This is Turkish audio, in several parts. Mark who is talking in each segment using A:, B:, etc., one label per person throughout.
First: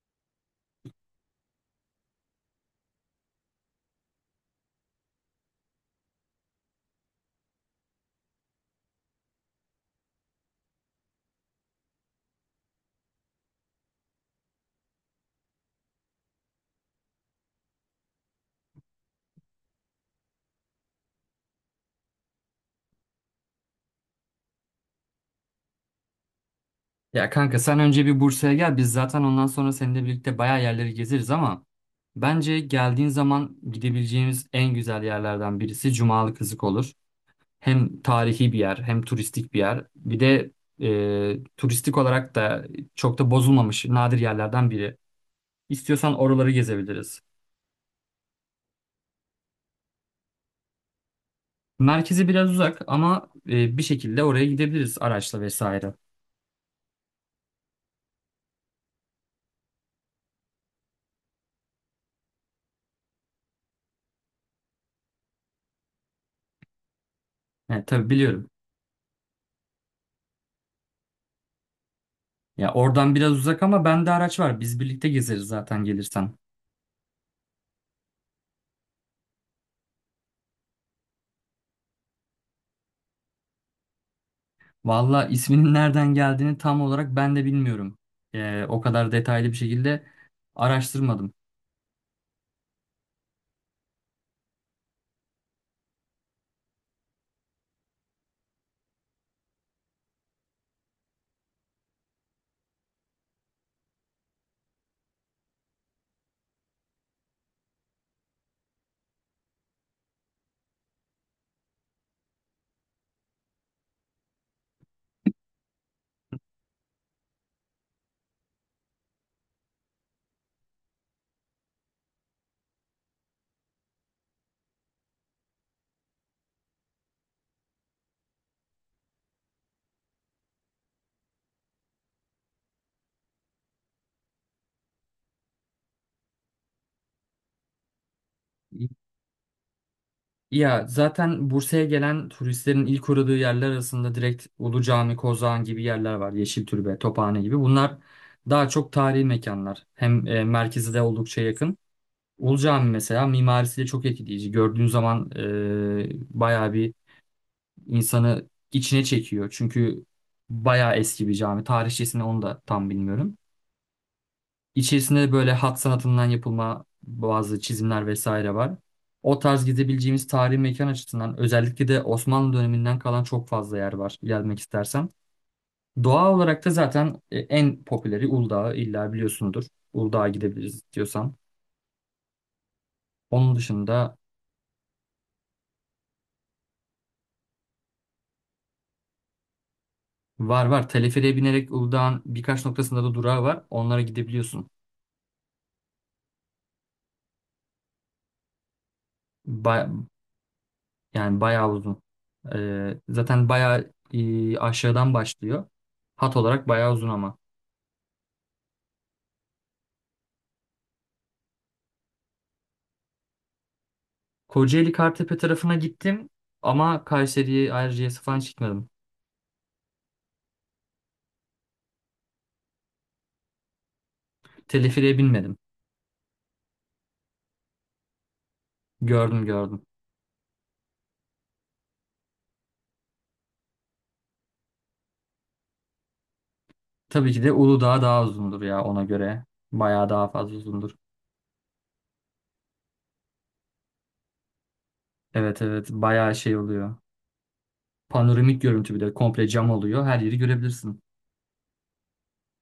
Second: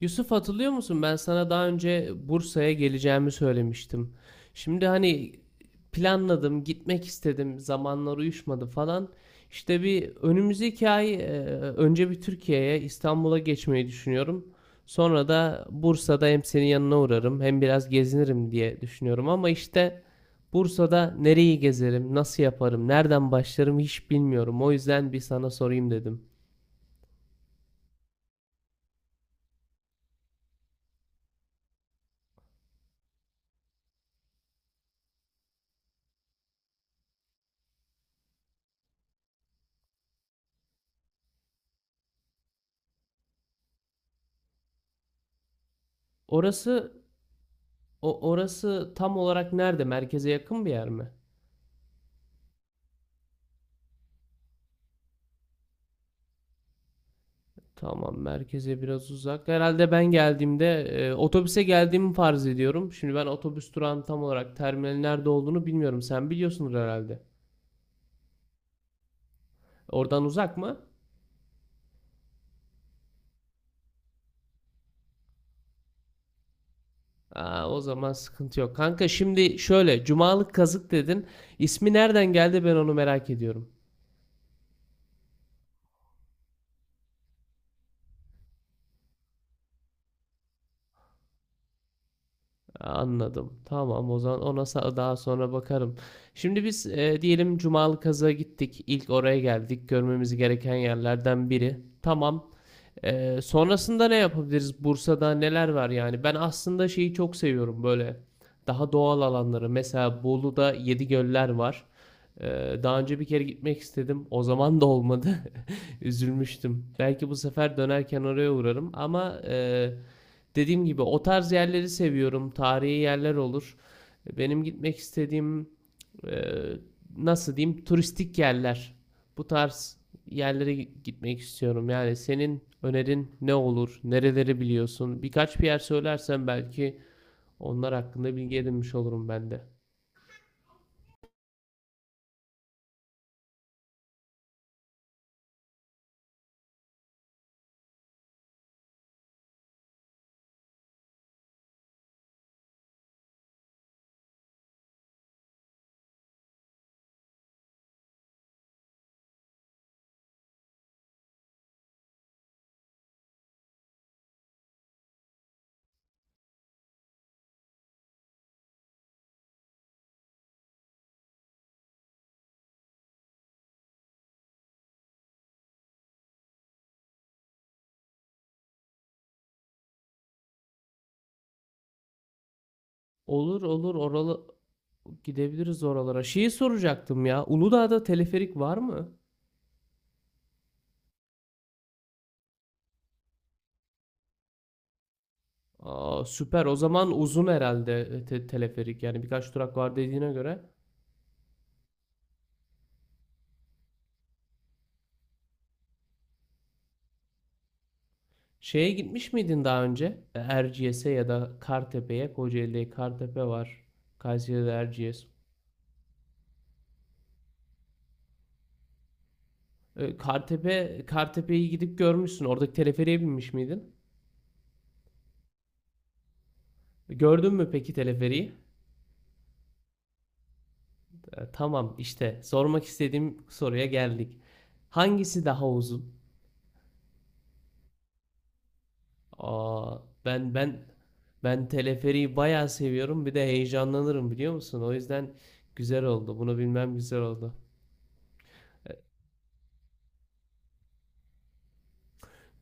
A: Yusuf hatırlıyor musun? Ben sana daha önce Bursa'ya geleceğimi söylemiştim. Şimdi hani planladım, gitmek istedim, zamanlar uyuşmadı falan. İşte bir önümüzdeki ay önce bir Türkiye'ye, İstanbul'a geçmeyi düşünüyorum. Sonra da Bursa'da hem senin yanına uğrarım, hem biraz gezinirim diye düşünüyorum. Ama işte Bursa'da nereyi gezerim, nasıl yaparım, nereden başlarım hiç bilmiyorum. O yüzden bir sana sorayım dedim.
B: Ya kanka sen önce bir Bursa'ya gel. Biz zaten ondan sonra seninle birlikte bayağı yerleri gezeriz ama bence geldiğin zaman gidebileceğimiz en güzel yerlerden birisi Cumalı Kızık olur. Hem tarihi bir yer hem turistik bir yer. Bir de turistik olarak da çok da bozulmamış nadir yerlerden biri. İstiyorsan oraları
A: Orası
B: gezebiliriz.
A: orası tam olarak nerede? Merkeze yakın bir yer mi?
B: Merkezi biraz uzak ama bir şekilde oraya gidebiliriz araçla vesaire.
A: Tamam, merkeze biraz uzak. Herhalde ben geldiğimde otobüse geldiğimi farz ediyorum. Şimdi ben otobüs durağının tam olarak terminalin nerede olduğunu bilmiyorum. Sen biliyorsundur herhalde.
B: Yani tabii biliyorum.
A: Oradan uzak mı?
B: Ya oradan biraz uzak ama bende araç var. Biz birlikte gezeriz zaten gelirsen.
A: Aa, o zaman sıkıntı yok. Kanka şimdi şöyle, Cumalık Kazık dedin. İsmi nereden geldi ben onu merak ediyorum.
B: Valla isminin nereden geldiğini tam olarak ben de bilmiyorum. O kadar detaylı bir şekilde araştırmadım.
A: Anladım. Tamam o zaman ona daha sonra bakarım. Şimdi biz diyelim Cumalı Kazı'ya gittik. İlk oraya geldik. Görmemiz gereken yerlerden biri. Tamam. Sonrasında ne yapabiliriz? Bursa'da neler var yani? Ben aslında şeyi çok seviyorum böyle. Daha doğal alanları. Mesela Bolu'da Yedi Göller var. E, Daha önce bir kere gitmek istedim. O zaman da olmadı. Üzülmüştüm. Belki bu sefer dönerken oraya uğrarım. Ama dediğim gibi o tarz yerleri seviyorum. Tarihi yerler olur. Benim gitmek istediğim e, nasıl diyeyim turistik yerler. Bu tarz yerlere gitmek istiyorum. Yani senin önerin ne olur? Nereleri biliyorsun? Birkaç bir yer söylersen belki onlar hakkında bilgi edinmiş olurum ben de.
B: Ya zaten Bursa'ya gelen turistlerin ilk uğradığı yerler arasında direkt Ulu Cami, Kozağan gibi yerler var. Yeşiltürbe, Tophane gibi. Bunlar daha çok tarihi mekanlar. Hem merkezi de oldukça yakın. Ulu Cami mesela mimarisi de çok etkileyici. Gördüğün zaman bayağı bir insanı içine çekiyor. Çünkü bayağı eski bir cami. Tarihçesini onu da tam bilmiyorum. İçerisinde de böyle hat sanatından yapılma bazı çizimler vesaire var. O tarz gidebileceğimiz tarihi mekan açısından özellikle de Osmanlı döneminden kalan çok fazla yer var gelmek istersen. Doğa olarak da zaten en popüleri Uludağ'ı illa biliyorsundur. Uludağ'a gidebiliriz diyorsan. Onun
A: Olur olur
B: dışında
A: oralı gidebiliriz oralara. Şeyi soracaktım ya. Uludağ'da teleferik var mı?
B: var var teleferiğe binerek Uludağ'ın birkaç noktasında da durağı var. Onlara gidebiliyorsun.
A: Aa, süper. O zaman uzun herhalde teleferik. Yani birkaç durak
B: Ba-
A: var dediğine göre.
B: Yani bayağı uzun. Zaten bayağı aşağıdan başlıyor. Hat olarak bayağı uzun ama.
A: Şeye gitmiş miydin daha önce? Erciyes'e ya da Kartepe'ye. Kocaeli'de Kartepe var. Kayseri'de
B: Kocaeli
A: Erciyes.
B: Kartepe tarafına gittim ama Kayseri'ye, Ayrıca'ya falan hiç gitmedim.
A: Kartepe, Kartepe'yi gidip görmüşsün. Oradaki teleferiğe binmiş miydin?
B: Teleferiğe binmedim.
A: Gördün mü peki teleferiği?
B: Gördüm gördüm.
A: Tamam işte sormak istediğim soruya geldik. Hangisi daha uzun?
B: Tabii ki de Uludağ daha uzundur ya ona göre.
A: Aa,
B: Bayağı daha
A: ben
B: fazla
A: ben
B: uzundur.
A: ben teleferiği bayağı seviyorum. Bir de heyecanlanırım biliyor musun? O yüzden
B: Evet evet
A: güzel
B: bayağı
A: oldu.
B: şey
A: Bunu bilmem
B: oluyor.
A: güzel oldu.
B: Panoramik görüntü bir de komple cam oluyor. Her yeri görebilirsin.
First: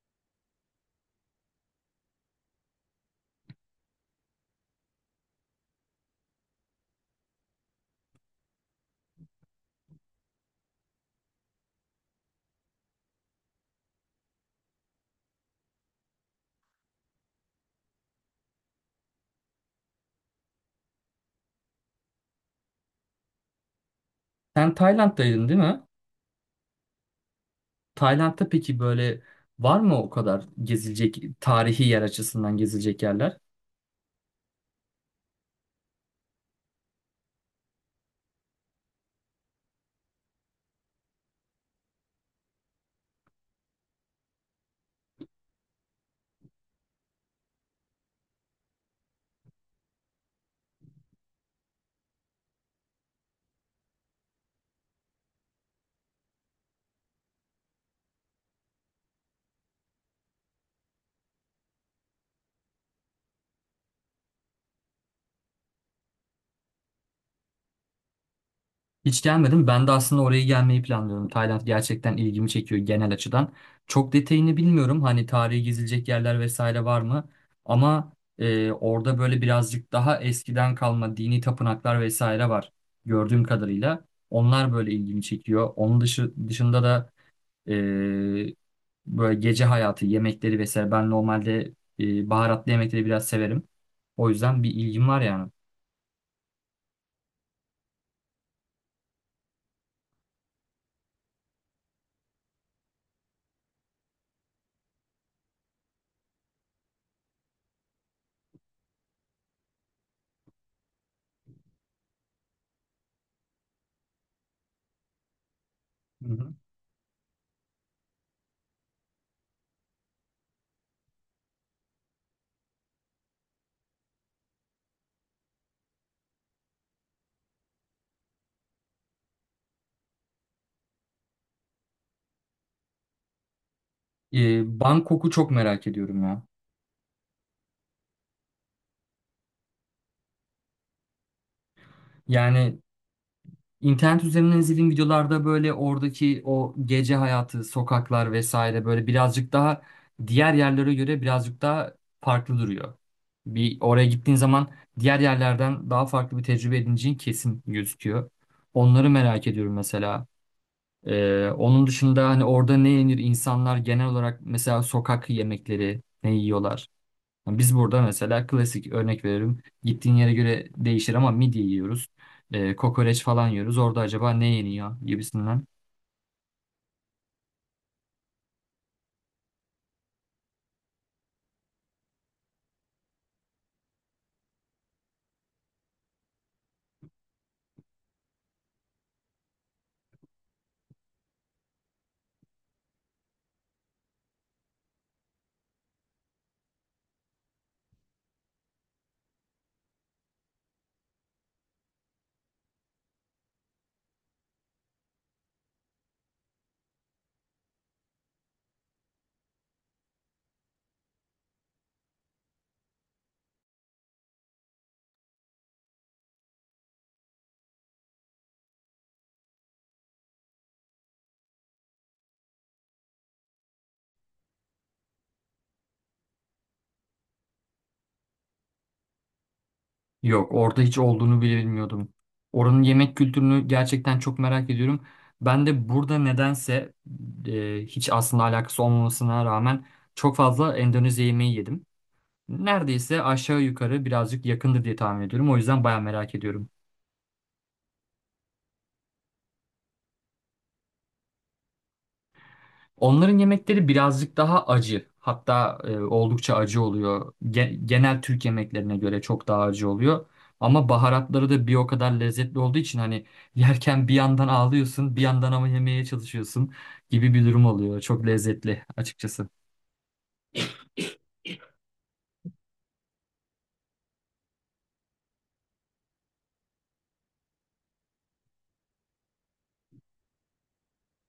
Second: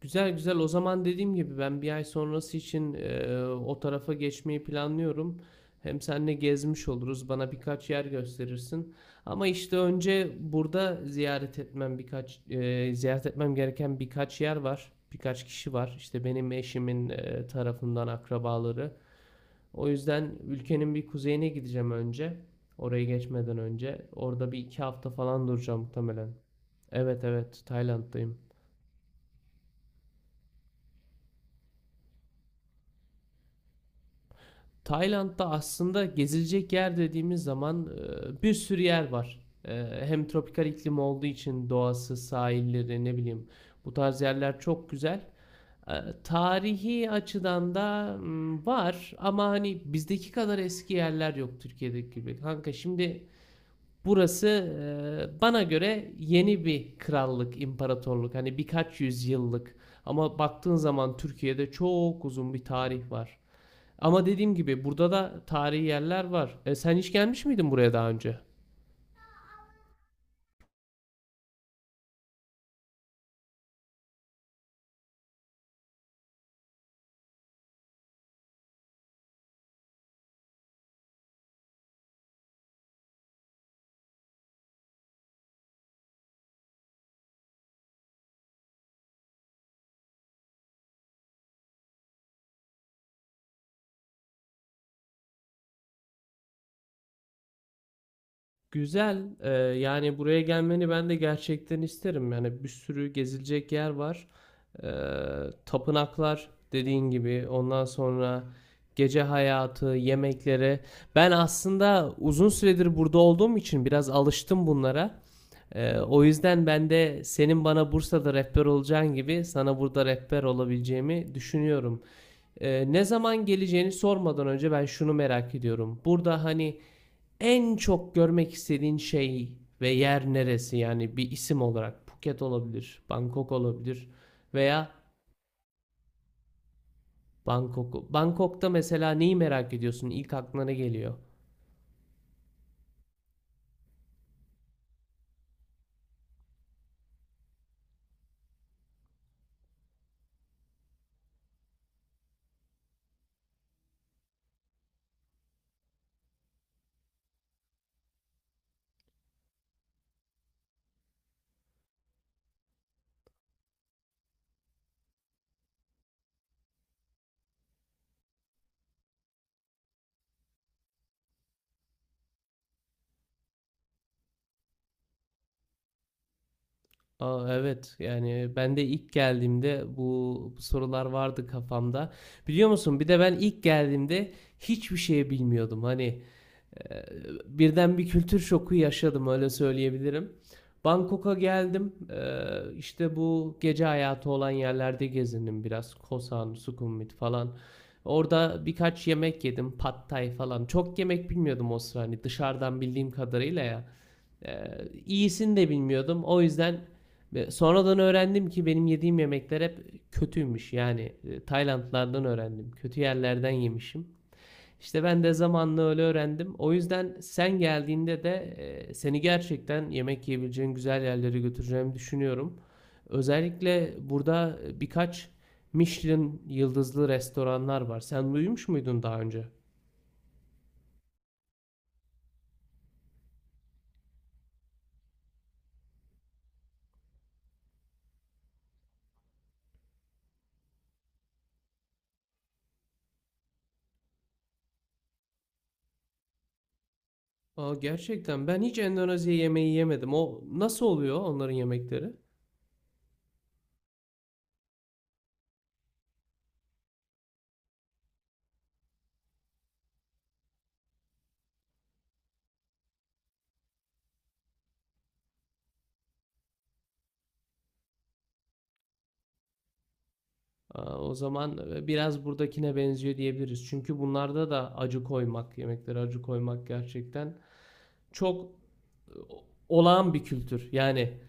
A: Güzel güzel. O zaman dediğim gibi ben bir ay sonrası için o tarafa geçmeyi planlıyorum. Hem seninle gezmiş oluruz. Bana birkaç yer gösterirsin. Ama işte önce burada ziyaret etmem ziyaret etmem gereken birkaç yer var. Birkaç kişi var. İşte benim eşimin tarafından akrabaları. O yüzden ülkenin bir kuzeyine gideceğim önce. Oraya geçmeden önce. Orada bir
B: Sen
A: iki hafta falan
B: Tayland'daydın değil
A: duracağım
B: mi?
A: muhtemelen. Evet evet Tayland'dayım.
B: Tayland'da peki böyle var mı o kadar gezilecek tarihi yer açısından gezilecek yerler?
A: Tayland'da aslında gezilecek yer dediğimiz zaman bir sürü yer var. E, hem tropikal iklim olduğu için doğası, sahilleri, ne bileyim bu tarz yerler çok güzel. E, Tarihi açıdan da var ama hani bizdeki kadar eski yerler yok Türkiye'deki gibi. Kanka şimdi burası bana göre yeni bir krallık, imparatorluk. Hani birkaç yüzyıllık ama baktığın zaman Türkiye'de çok uzun bir tarih var. Ama dediğim gibi burada da tarihi yerler var. Sen hiç gelmiş miydin buraya daha önce?
B: Hiç gelmedim. Ben de aslında oraya gelmeyi planlıyorum. Tayland gerçekten ilgimi çekiyor genel açıdan. Çok detayını bilmiyorum. Hani tarihi gezilecek yerler vesaire var mı? Ama orada böyle birazcık daha eskiden kalma dini tapınaklar vesaire var. Gördüğüm kadarıyla. Onlar böyle ilgimi çekiyor. Onun dışında da e, böyle gece hayatı, yemekleri vesaire. Ben normalde baharatlı yemekleri biraz severim. O yüzden bir ilgim var yani.
A: Güzel. Yani buraya gelmeni ben de gerçekten isterim. Yani bir sürü gezilecek yer var. E, Tapınaklar dediğin gibi. Ondan sonra gece hayatı, yemekleri. Ben aslında uzun süredir burada olduğum için biraz alıştım bunlara. O
B: Hı hı.
A: yüzden ben de senin bana Bursa'da rehber olacağın gibi sana burada rehber olabileceğimi düşünüyorum. Ne zaman geleceğini sormadan önce ben şunu merak ediyorum. Burada hani en çok görmek istediğin şey ve yer neresi? Yani bir isim olarak Phuket olabilir, Bangkok olabilir veya
B: Bangkok'u çok merak ediyorum ya.
A: Bangkok. Bangkok'ta mesela neyi merak ediyorsun? İlk aklına ne geliyor?
B: Yani İnternet üzerinden izlediğim videolarda böyle oradaki o gece hayatı, sokaklar vesaire böyle birazcık daha diğer yerlere göre birazcık daha farklı duruyor. Bir oraya gittiğin zaman diğer yerlerden daha farklı bir tecrübe edineceğin kesin gözüküyor. Onları merak ediyorum mesela. Onun dışında hani orada ne yenir insanlar genel olarak mesela sokak yemekleri ne yiyorlar? Biz burada mesela klasik örnek veririm. Gittiğin yere göre değişir ama midye yiyoruz. Kokoreç falan yiyoruz. Orada acaba ne yeniyor gibisinden.
A: Aa, evet yani ben de ilk geldiğimde bu sorular vardı kafamda. Biliyor musun? Bir de ben ilk geldiğimde hiçbir şey bilmiyordum. Ee, Birden bir kültür şoku yaşadım öyle söyleyebilirim. Bangkok'a geldim. İşte bu gece hayatı olan yerlerde gezindim biraz. Koh San, Sukhumvit falan. Orada birkaç yemek yedim. Pad Thai falan. Çok yemek bilmiyordum o sıra hani dışarıdan bildiğim kadarıyla ya. Ee, iyisini de bilmiyordum. O yüzden sonradan öğrendim ki benim yediğim yemekler hep kötüymüş. Yani Taylandlardan öğrendim. Kötü yerlerden yemişim. İşte ben de zamanla öyle öğrendim. O yüzden sen geldiğinde de seni gerçekten yemek yiyebileceğin güzel yerlere götüreceğimi düşünüyorum. Özellikle burada birkaç Michelin yıldızlı restoranlar var. Sen duymuş muydun daha önce?
B: Yok orada hiç olduğunu bile bilmiyordum. Oranın yemek kültürünü gerçekten çok merak ediyorum. Ben de burada nedense hiç aslında alakası olmamasına rağmen çok fazla Endonezya yemeği yedim. Neredeyse aşağı yukarı birazcık yakındır diye tahmin ediyorum. O yüzden baya merak ediyorum.
A: Aa, gerçekten ben hiç Endonezya yemeği yemedim. O nasıl oluyor onların yemekleri?
B: Onların yemekleri birazcık daha acı. Hatta oldukça acı oluyor. Genel Türk yemeklerine göre çok daha acı oluyor. Ama baharatları da bir o kadar lezzetli olduğu için hani yerken bir yandan ağlıyorsun, bir yandan ama yemeye çalışıyorsun gibi bir durum oluyor. Çok lezzetli açıkçası.
A: Aa, o zaman biraz buradakine benziyor diyebiliriz. Çünkü bunlarda da acı koymak, yemeklere acı koymak gerçekten çok e, olağan bir kültür. Yani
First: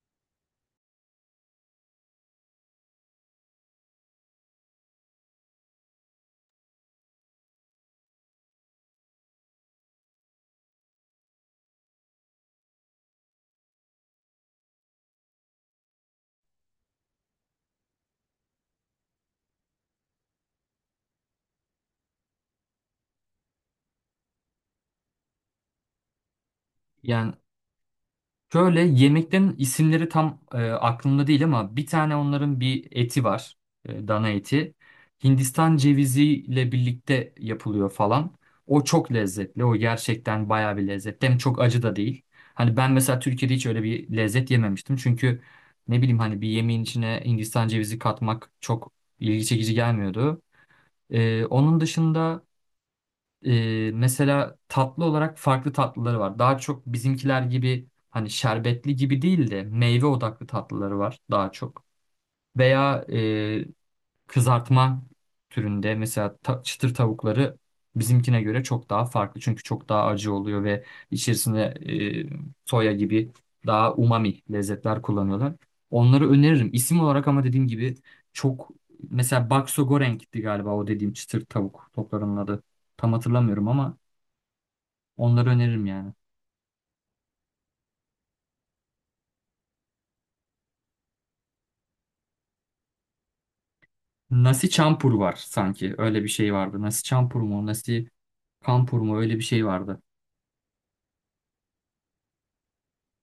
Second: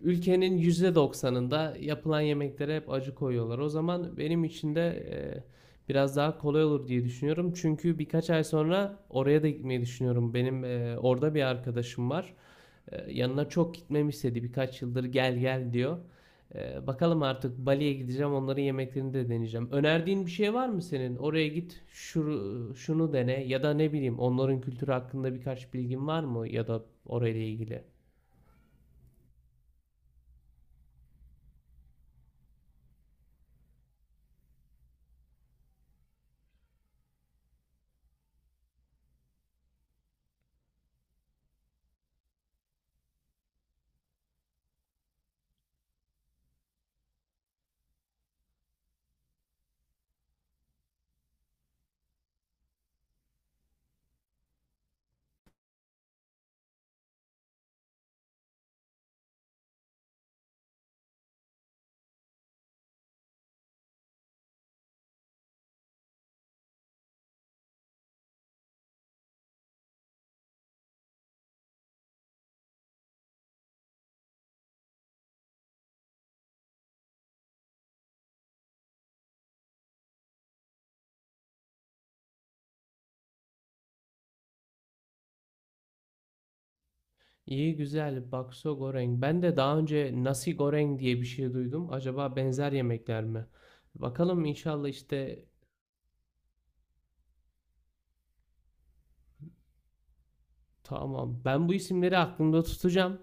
A: ülkenin %90'ında yapılan yemeklere hep acı koyuyorlar. O zaman benim için de biraz daha kolay olur diye düşünüyorum. Çünkü birkaç ay sonra oraya da gitmeyi düşünüyorum. Benim orada bir arkadaşım var. Yanına çok gitmemi istedi. Birkaç yıldır gel gel diyor. Bakalım artık Bali'ye gideceğim. Onların yemeklerini de deneyeceğim. Önerdiğin bir şey var mı senin? Oraya git, şunu, şunu dene ya da ne bileyim onların kültürü hakkında birkaç bilgin var mı ya da
B: Yani
A: orayla ilgili?
B: şöyle yemeklerin isimleri tam aklımda değil ama bir tane onların bir eti var. Dana eti. Hindistan ceviziyle birlikte yapılıyor falan. O çok lezzetli. O gerçekten bayağı bir lezzetli. Hem çok acı da değil. Hani ben mesela Türkiye'de hiç öyle bir lezzet yememiştim. Çünkü ne bileyim hani bir yemeğin içine Hindistan cevizi katmak çok ilgi çekici gelmiyordu. Onun dışında mesela tatlı olarak farklı tatlıları var. Daha çok bizimkiler gibi hani şerbetli gibi değil de meyve odaklı tatlıları var daha çok. Veya kızartma türünde mesela çıtır tavukları bizimkine göre çok daha farklı. Çünkü çok daha acı oluyor ve içerisinde soya gibi daha umami lezzetler kullanıyorlar. Onları öneririm. İsim olarak ama dediğim gibi çok mesela bakso goreng'ti galiba o dediğim çıtır tavuk toplarının adı. Tam hatırlamıyorum ama onları öneririm yani.
A: İyi güzel bakso goreng. Ben de daha önce nasi goreng diye bir şey duydum. Acaba benzer yemekler mi? Bakalım
B: Nasi
A: inşallah
B: Campur var
A: işte
B: sanki. Öyle bir şey vardı. Nasi Campur mu? Nasi Kampur mu? Öyle bir şey vardı.
A: tamam. Ben bu isimleri aklımda tutacağım.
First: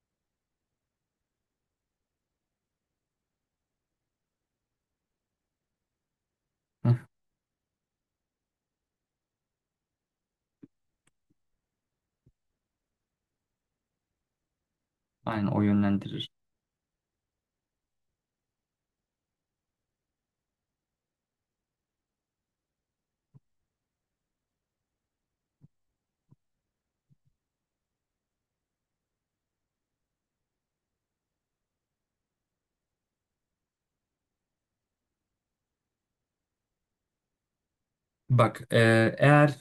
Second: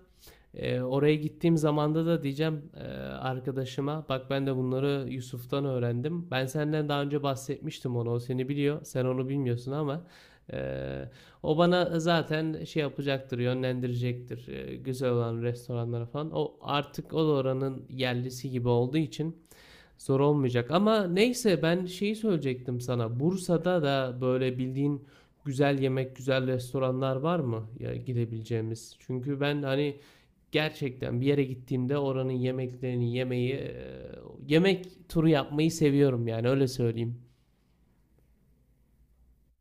A: Oraya gittiğim zamanda da diyeceğim arkadaşıma bak ben de bunları Yusuf'tan öğrendim. Ben senden
B: Heh,
A: daha önce bahsetmiştim onu. O seni biliyor. Sen onu bilmiyorsun ama e, o bana zaten şey yapacaktır, yönlendirecektir. Güzel olan
B: aynen o
A: restoranlara
B: yönlendirir.
A: falan. O artık o da oranın yerlisi gibi olduğu için zor olmayacak ama neyse ben şeyi söyleyecektim sana. Bursa'da da böyle bildiğin güzel yemek, güzel restoranlar var mı ya gidebileceğimiz? Çünkü ben hani gerçekten bir yere gittiğimde oranın yemeklerini yemeyi, yemek turu yapmayı seviyorum yani öyle söyleyeyim.
B: Bak eğer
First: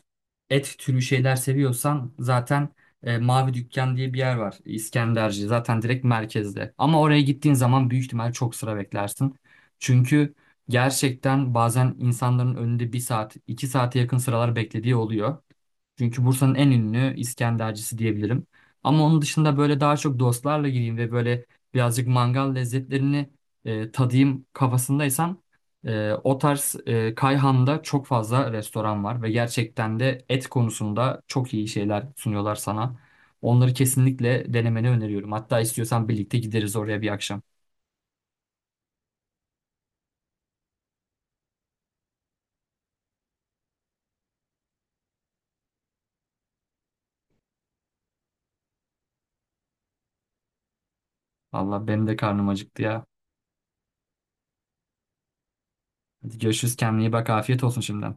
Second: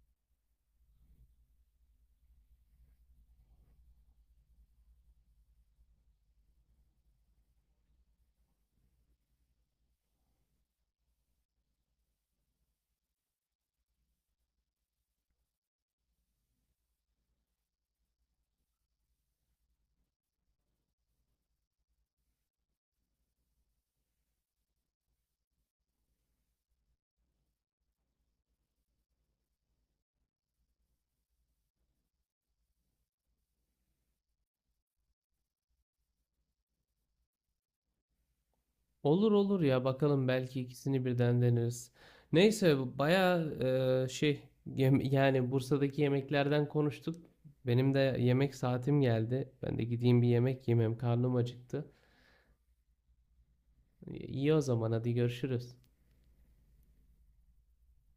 B: et türü şeyler seviyorsan zaten Mavi Dükkan diye bir yer var İskenderci zaten direkt merkezde. Ama oraya gittiğin zaman büyük ihtimal çok sıra beklersin. Çünkü gerçekten bazen insanların önünde bir saat iki saate yakın sıralar beklediği oluyor. Çünkü Bursa'nın en ünlü İskendercisi diyebilirim. Ama onun dışında böyle daha çok dostlarla gireyim ve böyle birazcık mangal lezzetlerini tadayım kafasındaysan o tarz Kayhan'da çok fazla restoran var ve gerçekten de et konusunda çok iyi şeyler sunuyorlar sana. Onları kesinlikle denemeni öneriyorum. Hatta istiyorsan birlikte gideriz oraya bir akşam.
A: Olur olur ya bakalım belki ikisini birden deneriz. Neyse baya yani Bursa'daki yemeklerden konuştuk. Benim de yemek saatim geldi. Ben de gideyim bir yemek yemem. Karnım
B: Valla
A: acıktı.
B: benim de karnım acıktı ya.
A: İyi o zaman hadi görüşürüz.
B: Hadi görüşürüz, kendine iyi bak, afiyet olsun şimdiden.